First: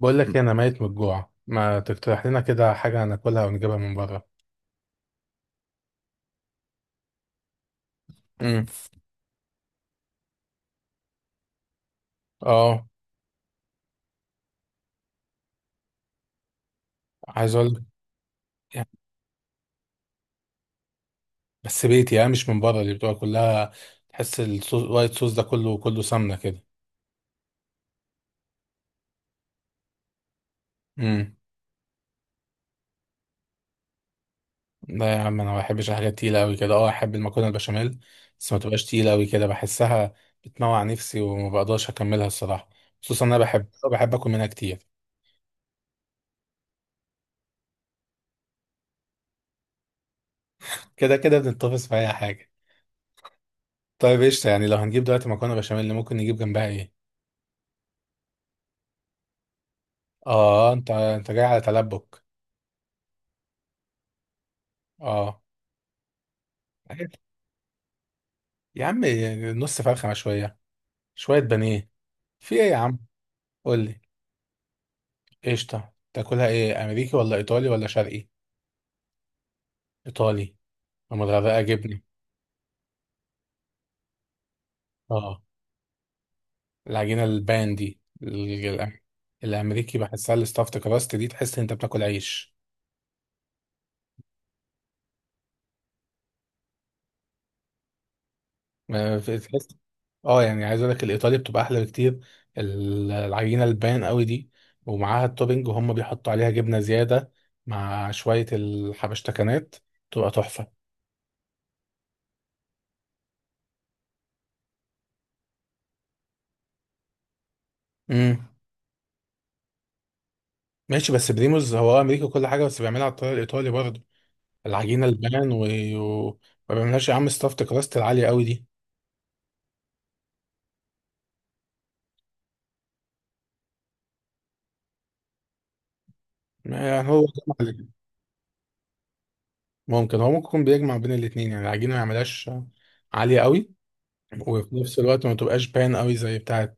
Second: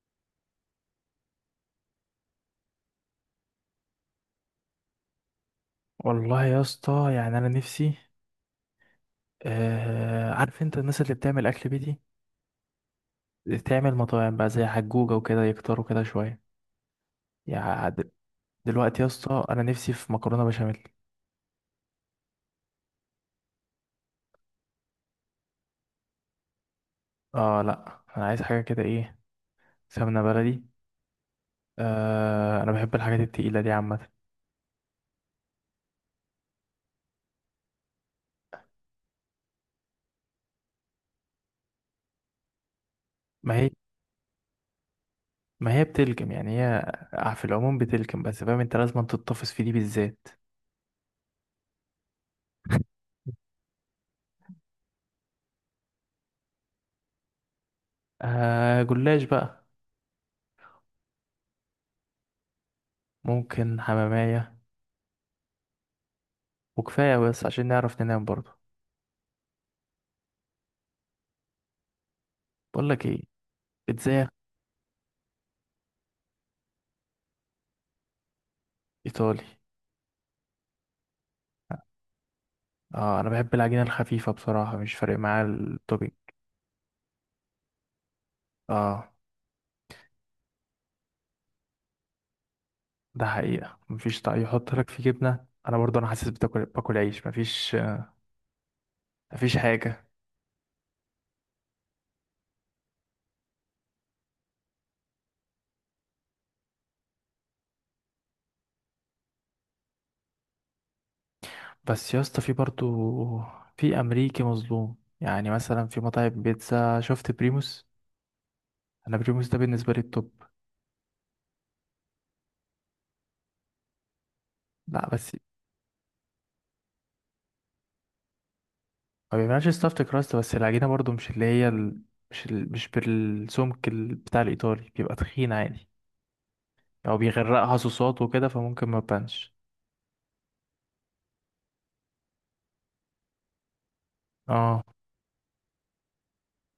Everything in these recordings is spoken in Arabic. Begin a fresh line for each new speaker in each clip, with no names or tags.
بقول لك إيه، انا ميت من الجوع. ما تقترح لنا كده حاجه ناكلها ونجيبها من بره؟
والله يا اسطى، يعني انا نفسي.
امم.
آه، عارف انت الناس اللي بتعمل اكل بيتي
اه.
تعمل مطاعم بقى زي حجوجة وكده يكتروا كده شوية.
عايز اقول لك
يعني
يعني.
دلوقتي يا اسطى انا نفسي في مكرونة بشاميل.
بس بيتي يعني، مش من بره اللي بتبقى كلها. تحس الصوص، الوايت صوص ده كله سمنه كده.
اه لا، انا عايز حاجة كده ايه، سمنة بلدي.
امم.
آه، انا بحب الحاجات التقيلة دي عامة.
لا يا عم، انا ما بحبش الحاجات تقيله قوي كده. اه، احب المكرونه البشاميل، بس ما تبقاش تقيله قوي كده. بحسها بتموع نفسي، وما بقدرش اكملها الصراحه. خصوصا انا
ما
بحب
هي
بحب اكل منها كتير.
ما هي بتلكم يعني هي في العموم بتلكم، بس فاهم انت لازم تتطفس في دي بالذات.
كده كده بنتفق في اي حاجه. طيب قشطه، يعني لو هنجيب دلوقتي مكرونه بشاميل، ممكن نجيب جنبها ايه؟
آه، جلاش بقى.
اه، انت جاي على تلبك.
ممكن حمامية،
اه. عارف؟
وكفاية بس عشان نعرف ننام برضه.
يا عم، نص فرخة، شوية شوية بانيه. في ايه يا
بقول
عم؟
لك ايه،
قول لي.
ازاي؟
قشطة، تاكلها ايه، امريكي ولا ايطالي ولا شرقي؟
ايطالي.
ايطالي، ومتغرقة جبنة.
اه، انا بحب العجينه الخفيفه بصراحه، مش فارق
اه،
معايا التوبينج.
العجينة البان دي،
اه،
الامريكي بحسها الستافت كراست دي، تحس إن انت بتاكل عيش.
ده حقيقه مفيش طعم يحط لك فيه جبنه، انا برضو انا حاسس بتاكل باكل عيش، مفيش مفيش
تحس.
حاجه.
اه يعني، عايز اقول لك الايطالي بتبقى احلى بكتير، العجينه البان قوي دي، ومعاها التوبينج، وهم بيحطوا عليها جبنه زياده مع شويه الحبشتكنات، تبقى تحفه.
بس يا اسطى في برضو في امريكي مظلوم، يعني مثلا في مطاعم بيتزا شفت بريموس.
امم.
انا بريموس ده بالنسبه لي التوب.
ماشي، بس بريموز هو امريكي وكل حاجه، بس بيعملها على الطريقه الايطالي برضه. العجينه
لا بس
البان و... ما بيعملهاش يا عم ستافت كراست العاليه قوي دي.
ما بيعملش ستافت كراست، بس العجينه برضو مش اللي هي مش بالسمك بتاع الايطالي، بيبقى تخين عادي.
ما يعني
او
هو جمع
بيغرقها
ال-
صوصات وكده فممكن ما تبانش.
ممكن هو، ممكن يكون بيجمع بين الاثنين. يعني العجينه ما يعملهاش عاليه قوي، وفي
اه.
نفس الوقت ما تبقاش بان قوي زي بتاعه،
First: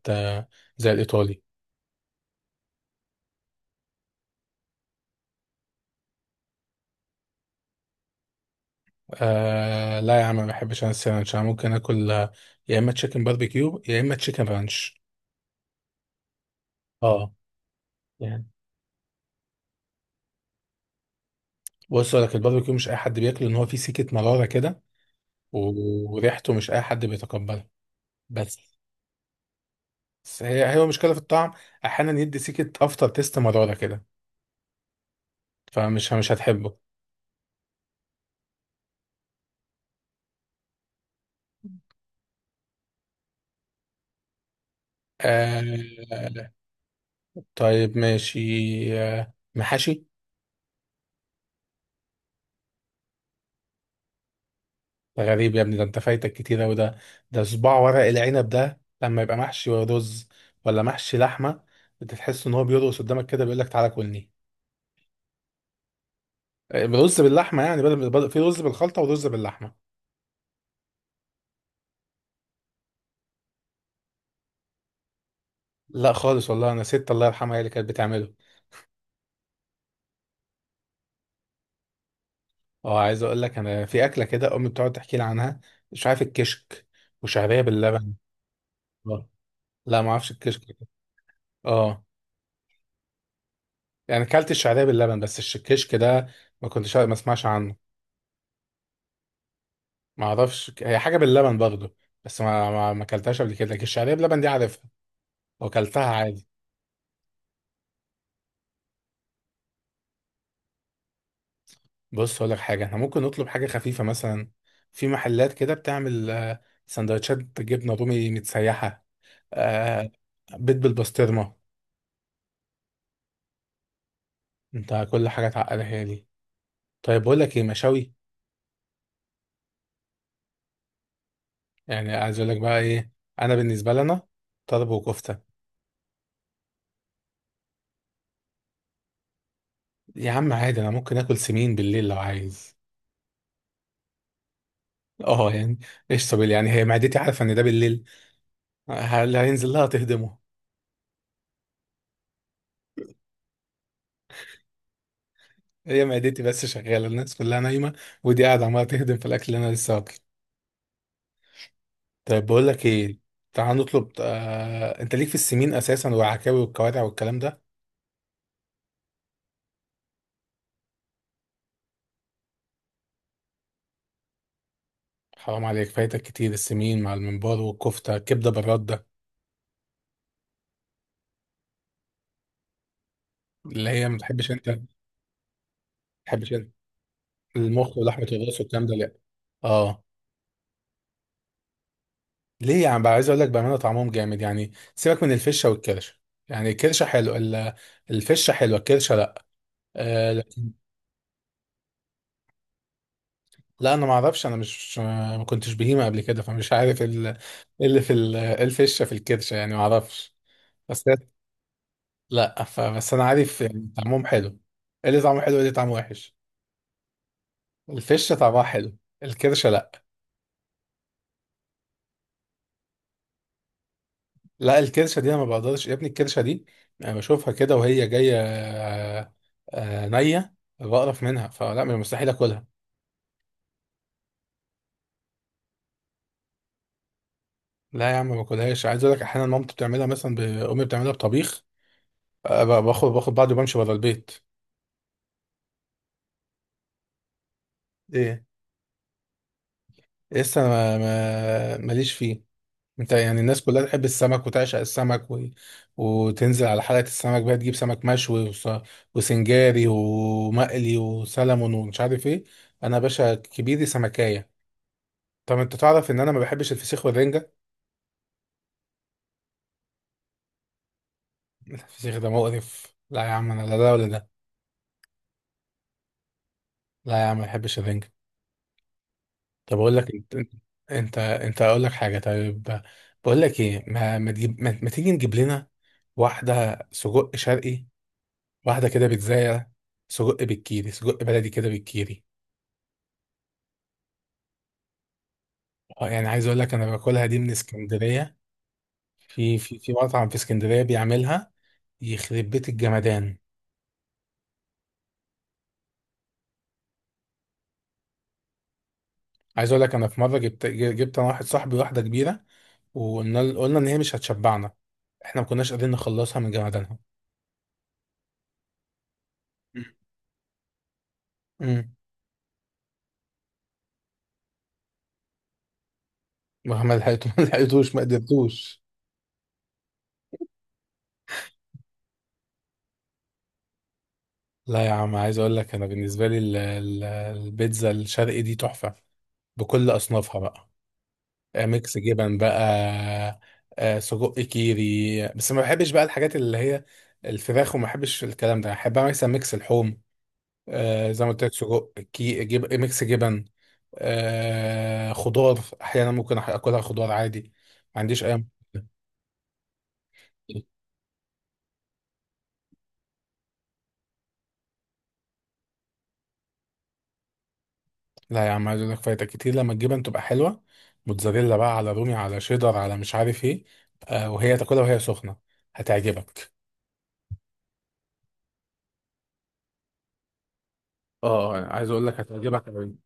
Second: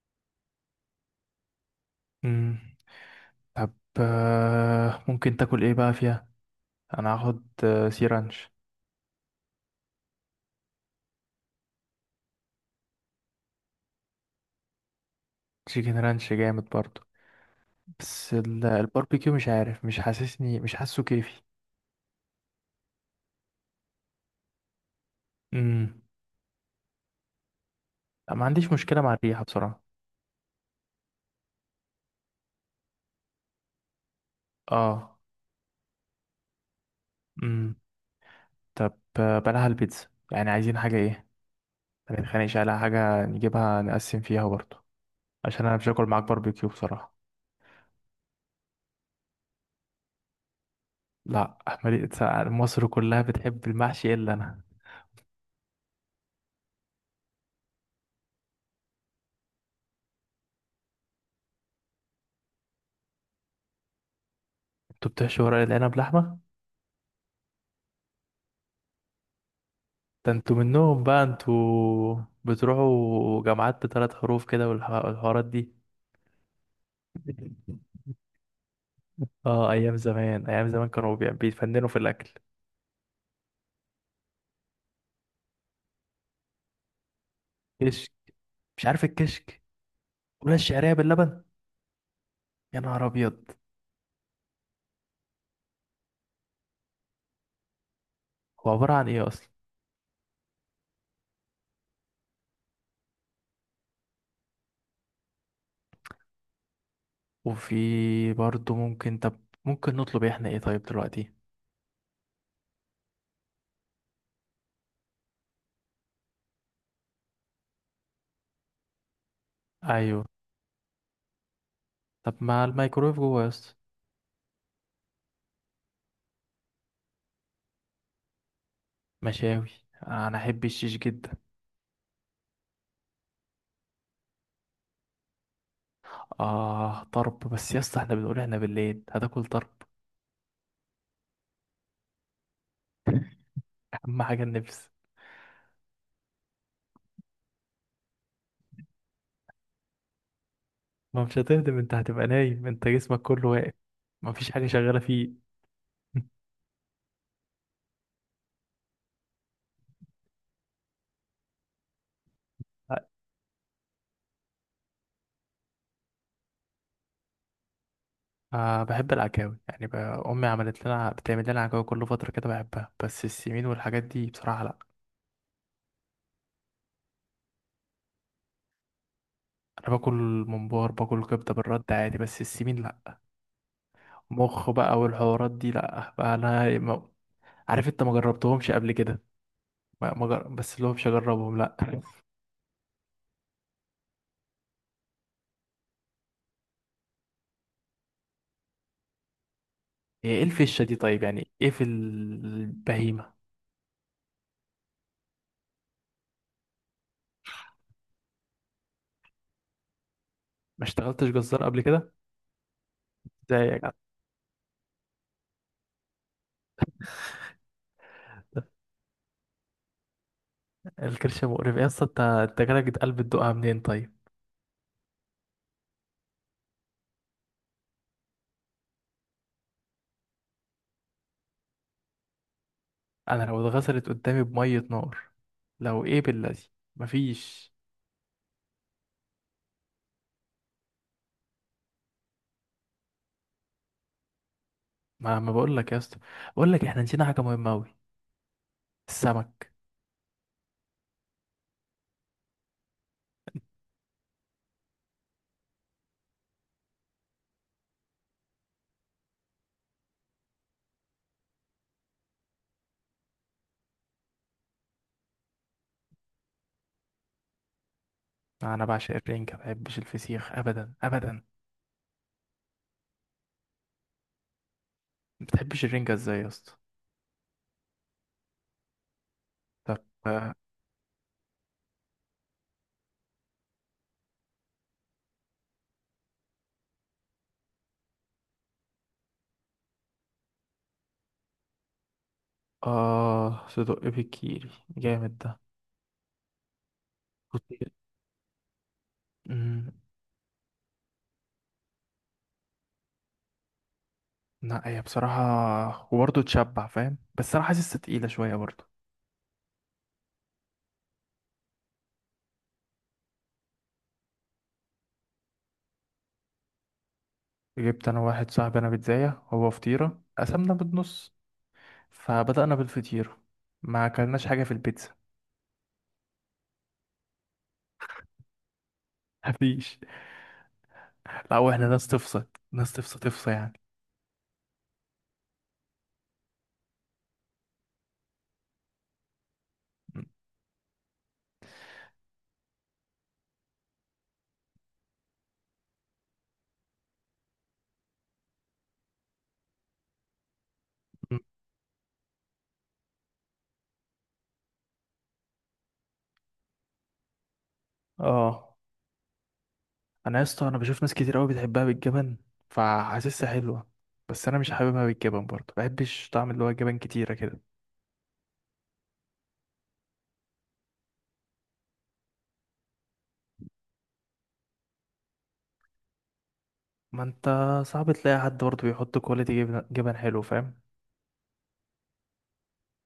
زي الايطالي.
مم. طب، آه، ممكن تاكل ايه بقى فيها؟ انا هاخد سي رانش.
آه لا يا عم، ما بحبش انا الساندوتش. انا ممكن اكل، يا اما تشيكن باربيكيو يا اما تشيكن رانش.
تشيكن رانش جامد برضو،
اه
بس
يعني،
الباربيكيو مش عارف، مش حاسسني، مش حاسه كيفي.
بص اقول لك الباربيكيو، مش اي حد بياكله، ان هو فيه سكه مراره كده،
امم
وريحته مش اي حد بيتقبلها.
ما
بس
عنديش مشكلة مع الريحة بصراحة.
بس هي مشكله في الطعم. احيانا يدي سكه افتر تيست مراره كده،
اه.
فمش مش هتحبه.
امم طب، بلاها البيتزا، يعني عايزين حاجة ايه؟ ما نتخانقش على حاجة، نجيبها نقسم فيها برضو، عشان انا مش هاكل معاك
آه.
باربيكيو بصراحة.
طيب ماشي، آه محاشي.
لا، مالي- مصر كلها بتحب المحشي الا انا.
ده غريب يا ابني، ده انت فايتك كتير اوي ده. ده صباع ورق العنب ده، لما يبقى محشي رز ولا محشي لحمه، انت تحس ان هو بيرقص قدامك كده، بيقول لك تعالى كلني.
انتوا بتحشوا ورق العنب لحمة؟
رز باللحمه يعني، في رز بالخلطه ورز باللحمه.
ده انتوا منهم بقى، انتوا بتروحوا جامعات بثلاث حروف كده والحوارات دي.
لا خالص والله، انا ست الله يرحمها هي اللي كانت بتعمله.
اه، ايام زمان ايام زمان كانوا بيتفننوا في الاكل.
اه، عايز اقول لك انا في اكله كده امي بتقعد تحكي لي عنها، مش عارف الكشك، وشعريه
كشك،
باللبن.
مش عارف
آه.
الكشك.
لا ما اعرفش
ولا
الكشك ده.
الشعريه باللبن،
اه
يا نهار ابيض.
يعني، كلت الشعريه باللبن، بس الكشك ده ما كنتش ما اسمعش عنه.
هو عباره عن ايه اصلا؟
ما اعرفش، هي حاجه باللبن برضه، بس ما اكلتهاش قبل كده، لكن الشعريه بلبن دي عارفها واكلتها عادي.
وفي برضه ممكن، طب ممكن نطلب احنا ايه طيب دلوقتي؟
بص اقول لك حاجه، احنا ممكن نطلب حاجه خفيفه مثلا. في محلات كده بتعمل، سندوتشات جبنه رومي متسيحه، آه،
ايوه.
بيض بالبسطرمه.
طب ما الميكرويف جوه يا اسطى.
انت كل حاجه تعقلها دي. طيب بقول لك ايه، مشاوي.
مشاوي. انا احب الشيش جدا.
يعني عايز اقول لك بقى ايه، انا بالنسبه لنا طرب وكفته.
اه طرب، بس يا اسطى احنا بنقول احنا بالليل هتاكل طرب؟
يا عم عادي، انا ممكن اكل سمين بالليل لو عايز.
اهم حاجه النفس.
اه يعني، ايش طب يعني، هي معدتي عارفه ان ده بالليل اللي هينزل لها تهدمه؟
ما مش هتهدم، انت هتبقى نايم، انت جسمك كله واقف، ما فيش حاجة شغالة فيه.
هي معدتي بس شغاله، الناس كلها نايمه، ودي قاعده عماله تهدم في الاكل اللي انا لسه واكله. طيب بقول لك ايه، تعال نطلب، انت ليك في السمين اساسا، والعكاوي والكوارع والكلام ده.
أه، بحب العكاوي، يعني أمي عملت لنا، بتعمل لنا عكاوي كل فترة كده بحبها، بس السمين والحاجات دي بصراحة لأ.
حرام عليك فايتك كتير، السمين مع الممبار والكفته، الكبده بالرده.
أنا باكل، ممبار باكل كبدة بالرد عادي، بس السمين لأ.
اللي هي ما بتحبش انت
مخ
ما
بقى والحوارات دي لأ بقى،
بتحبش انت
أنا ما... عارف
المخ
أنت ما
ولحمه الراس
جربتهمش
والكلام
قبل
ده لا.
كده.
اه
ما... ما جر... بس اللي هو مش هجربهم لأ.
ليه يعني بقى، عايز اقول لك بامانه طعمهم جامد، يعني سيبك من الفشه والكرشه، يعني الكرشه حلو، الفشه حلوه، الكرشه لا.
إيه
آه.
الفشة دي طيب، يعني إيه في البهيمة؟
لا انا ما اعرفش، انا مش ما كنتش بهيمه قبل كده، فمش عارف ال- إيه اللي في ال- إيه الفشه في الكرشه يعني، ما اعرفش.
ما
بس هي-
اشتغلتش جزار قبل كده
لا فبس انا عارف
زيك؟
يعني طعمهم حلو. إيه اللي طعمه حلو، إيه اللي طعمه وحش؟ الفشه طعمها حلو، الكرشه لا.
الكرش مقرف يا اسطى، انت انت جالك قلب تدوقها منين طيب؟
لا الكرشه دي انا ما بقدرش يا ابني، الكرشه دي انا بشوفها كده وهي جايه، نيه، بقرف منها، فلا، من المستحيل اكلها.
انا لو اتغسلت قدامي بميه نار، لو ايه بالذي، مفيش.
لا يا عم، ما باكلهاش. عايز اقول لك احيانا مامتي بتعملها مثلا، امي بتعملها بطبيخ، باخد بعضي وبمشي بره البيت.
ما بقول لك يا اسطى، بقول لك احنا نسينا حاجه مهمه قوي.
ايه؟
السمك.
لسه ماليش فيه. انت يعني الناس كلها تحب السمك وتعشق السمك وتنزل على حلقة السمك بقى، تجيب سمك مشوي وسنجاري ومقلي وسلمون ومش عارف ايه. انا يا باشا كبيري سمكاية. طب انت تعرف ان انا ما بحبش الفسيخ والرنجة.
انا بعشق الرنجه، ما بحبش الفسيخ ابدا ابدا.
الفسيخ ده مقرف، لا يا عم، انا لا ده ولا ده.
ما بتحبش الرنجه ازاي يا اسطى؟
لا يا عم ما بحبش الرنجة. طب اقول
طب،
لك انت،
اه،
انت اقول لك حاجة طيب. بقول لك ايه، ما ما, تجيب... ما... ما تيجي نجيب لنا واحدة سجق شرقي، واحدة كده بيتزاية. سجق بالكيري، سجق بلدي كده بالكيري.
آه، صدق بالكيري، جامد ده.
يعني عايز اقول لك انا باكلها دي من
كنت.
اسكندرية. في
امم
مطعم في اسكندرية بيعملها، يخرب بيت الجمدان.
لا هي بصراحه وبرضه تشبع فاهم، بس انا حاسسها تقيله شويه برضه.
عايز اقول لك، انا في مرة جبت انا واحد صاحبي واحدة كبيرة، وقلنا ان هي مش هتشبعنا. احنا ما كناش قادرين نخلصها من جمدانها.
جبت انا واحد صاحبي انا بيتزاية، هو فطيرة، قسمنا بالنص،
امم.
فبدأنا بالفطيرة، ما اكلناش حاجة في البيتزا.
ما لحقتوش ما لحقتوش ما قدرتوش.
مفيش. لا، واحنا ناس تفصل، ناس تفصل تفصل يعني.
لا يا عم، عايز اقول لك انا بالنسبة لي البيتزا الشرقي دي تحفة، بكل اصنافها بقى. ميكس جبن بقى، سجق كيري. بس ما بحبش بقى الحاجات اللي هي الفراخ، وما بحبش الكلام ده، بحب اعمل مثلا ميكس اللحوم، زي ما
م-
قلت لك سجق كي، جيب ميكس جبن، خضار. احيانا ممكن اكلها خضار عادي، ما عنديش اي مشكلة.
اه، انا يا اسطى انا بشوف ناس كتير قوي بتحبها بالجبن، فحاسسها حلوة، بس انا مش حاببها بالجبن برضه، بحبش طعم اللي هو جبن كتيرة كده.
لا يا عم، عايز اقول لك فايتك كتير لما الجبن تبقى حلوه، موتزاريلا بقى، على رومي على شيدر على مش عارف ايه، وهي تاكلها وهي سخنه، هتعجبك.
ما انت صعب تلاقي حد برضه بيحط كواليتي جبن، جبن حلو فاهم.
اه عايز اقول لك هتعجبك أوي.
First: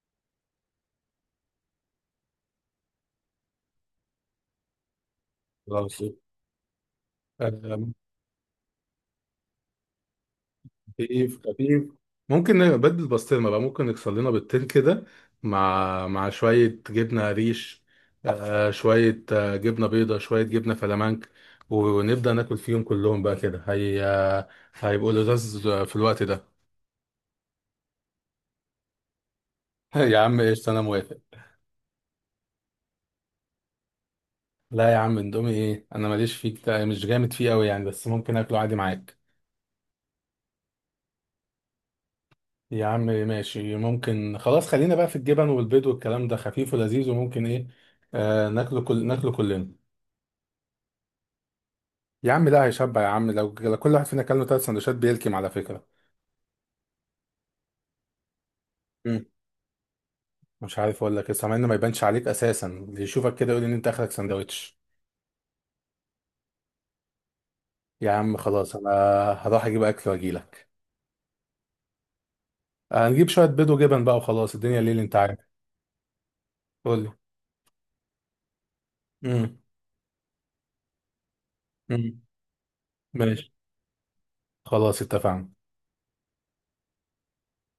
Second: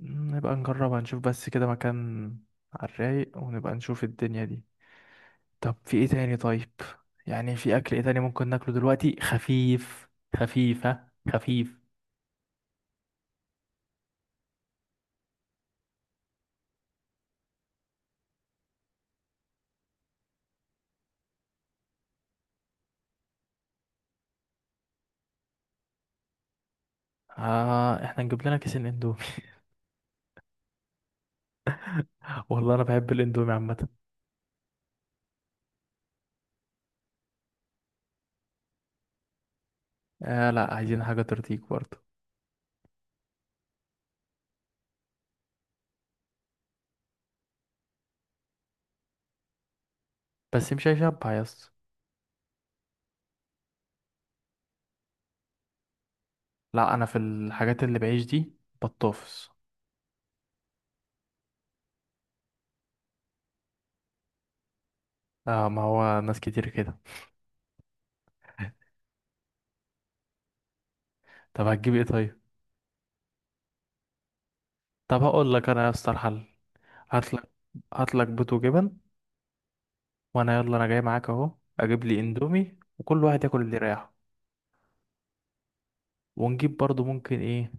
م، نبقى نجربها نشوف، بس كده مكان على الرايق، ونبقى نشوف الدنيا دي. طب في
خلاص.
ايه تاني طيب؟ يعني في
آه،
اكل ايه تاني ممكن ناكله دلوقتي خفيف؟ خفيف ها
خفيف.
خفيف
خفيف، ممكن نبدل بسطرمة بقى، ممكن نكسر لنا بيضتين كده، مع شوية جبنة ريش، آه شوية آه جبنة بيضة، شوية جبنة فلامنك، ونبدأ ناكل فيهم كلهم بقى كده، هي، هيبقوا لذاذ في الوقت ده.
آه، احنا نجيب لنا كيسين اندومي.
يا عم ايش، انا موافق.
والله انا بحب الاندومي عامه.
لا يا عم اندومي ايه، انا ماليش فيه كتير، مش جامد فيه قوي يعني، بس ممكن اكله عادي معاك.
آه لا، عايزين حاجه ترضيك برضه.
يا عم ماشي ممكن، خلاص خلينا بقى في الجبن والبيض والكلام ده، خفيف ولذيذ، وممكن ايه، آه، ناكله كلنا.
بس مش هيشبع يا اسطى.
يا عم ده هيشبع يا عم، لو كل واحد فينا كان له ثلاث سندوتشات بيلكم على فكره.
لا انا في الحاجات اللي بعيش دي
مم.
بطوفس.
مش عارف اقول لك لسه، مع انه ما يبانش عليك اساسا، اللي يشوفك كده يقول ان انت اخرك سندوتش.
آه، ما هو ناس كتير كده.
يا عم خلاص، انا هروح اجيب اكل واجيلك.
طب هتجيب ايه طيب؟
هنجيب شويه بيض وجبن بقى وخلاص، الدنيا ليل انت
طب
عارف.
هقول لك انا يا اسطى الحل.
قول لي.
هات لك هات لك بيض وجبن،
مم.
وانا يلا انا جاي معاك اهو، اجيب
مم.
لي اندومي، وكل واحد
ماشي
ياكل اللي رايحه.
خلاص اتفقنا.
ونجيب برضه ممكن ايه،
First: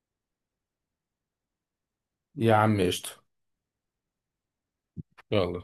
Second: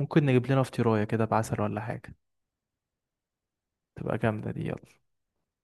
ممكن نجيب لنا فطيرايه كده بعسل ولا حاجه،
يا عم قشطه،
تبقى جامده دي. يلا.
يلا.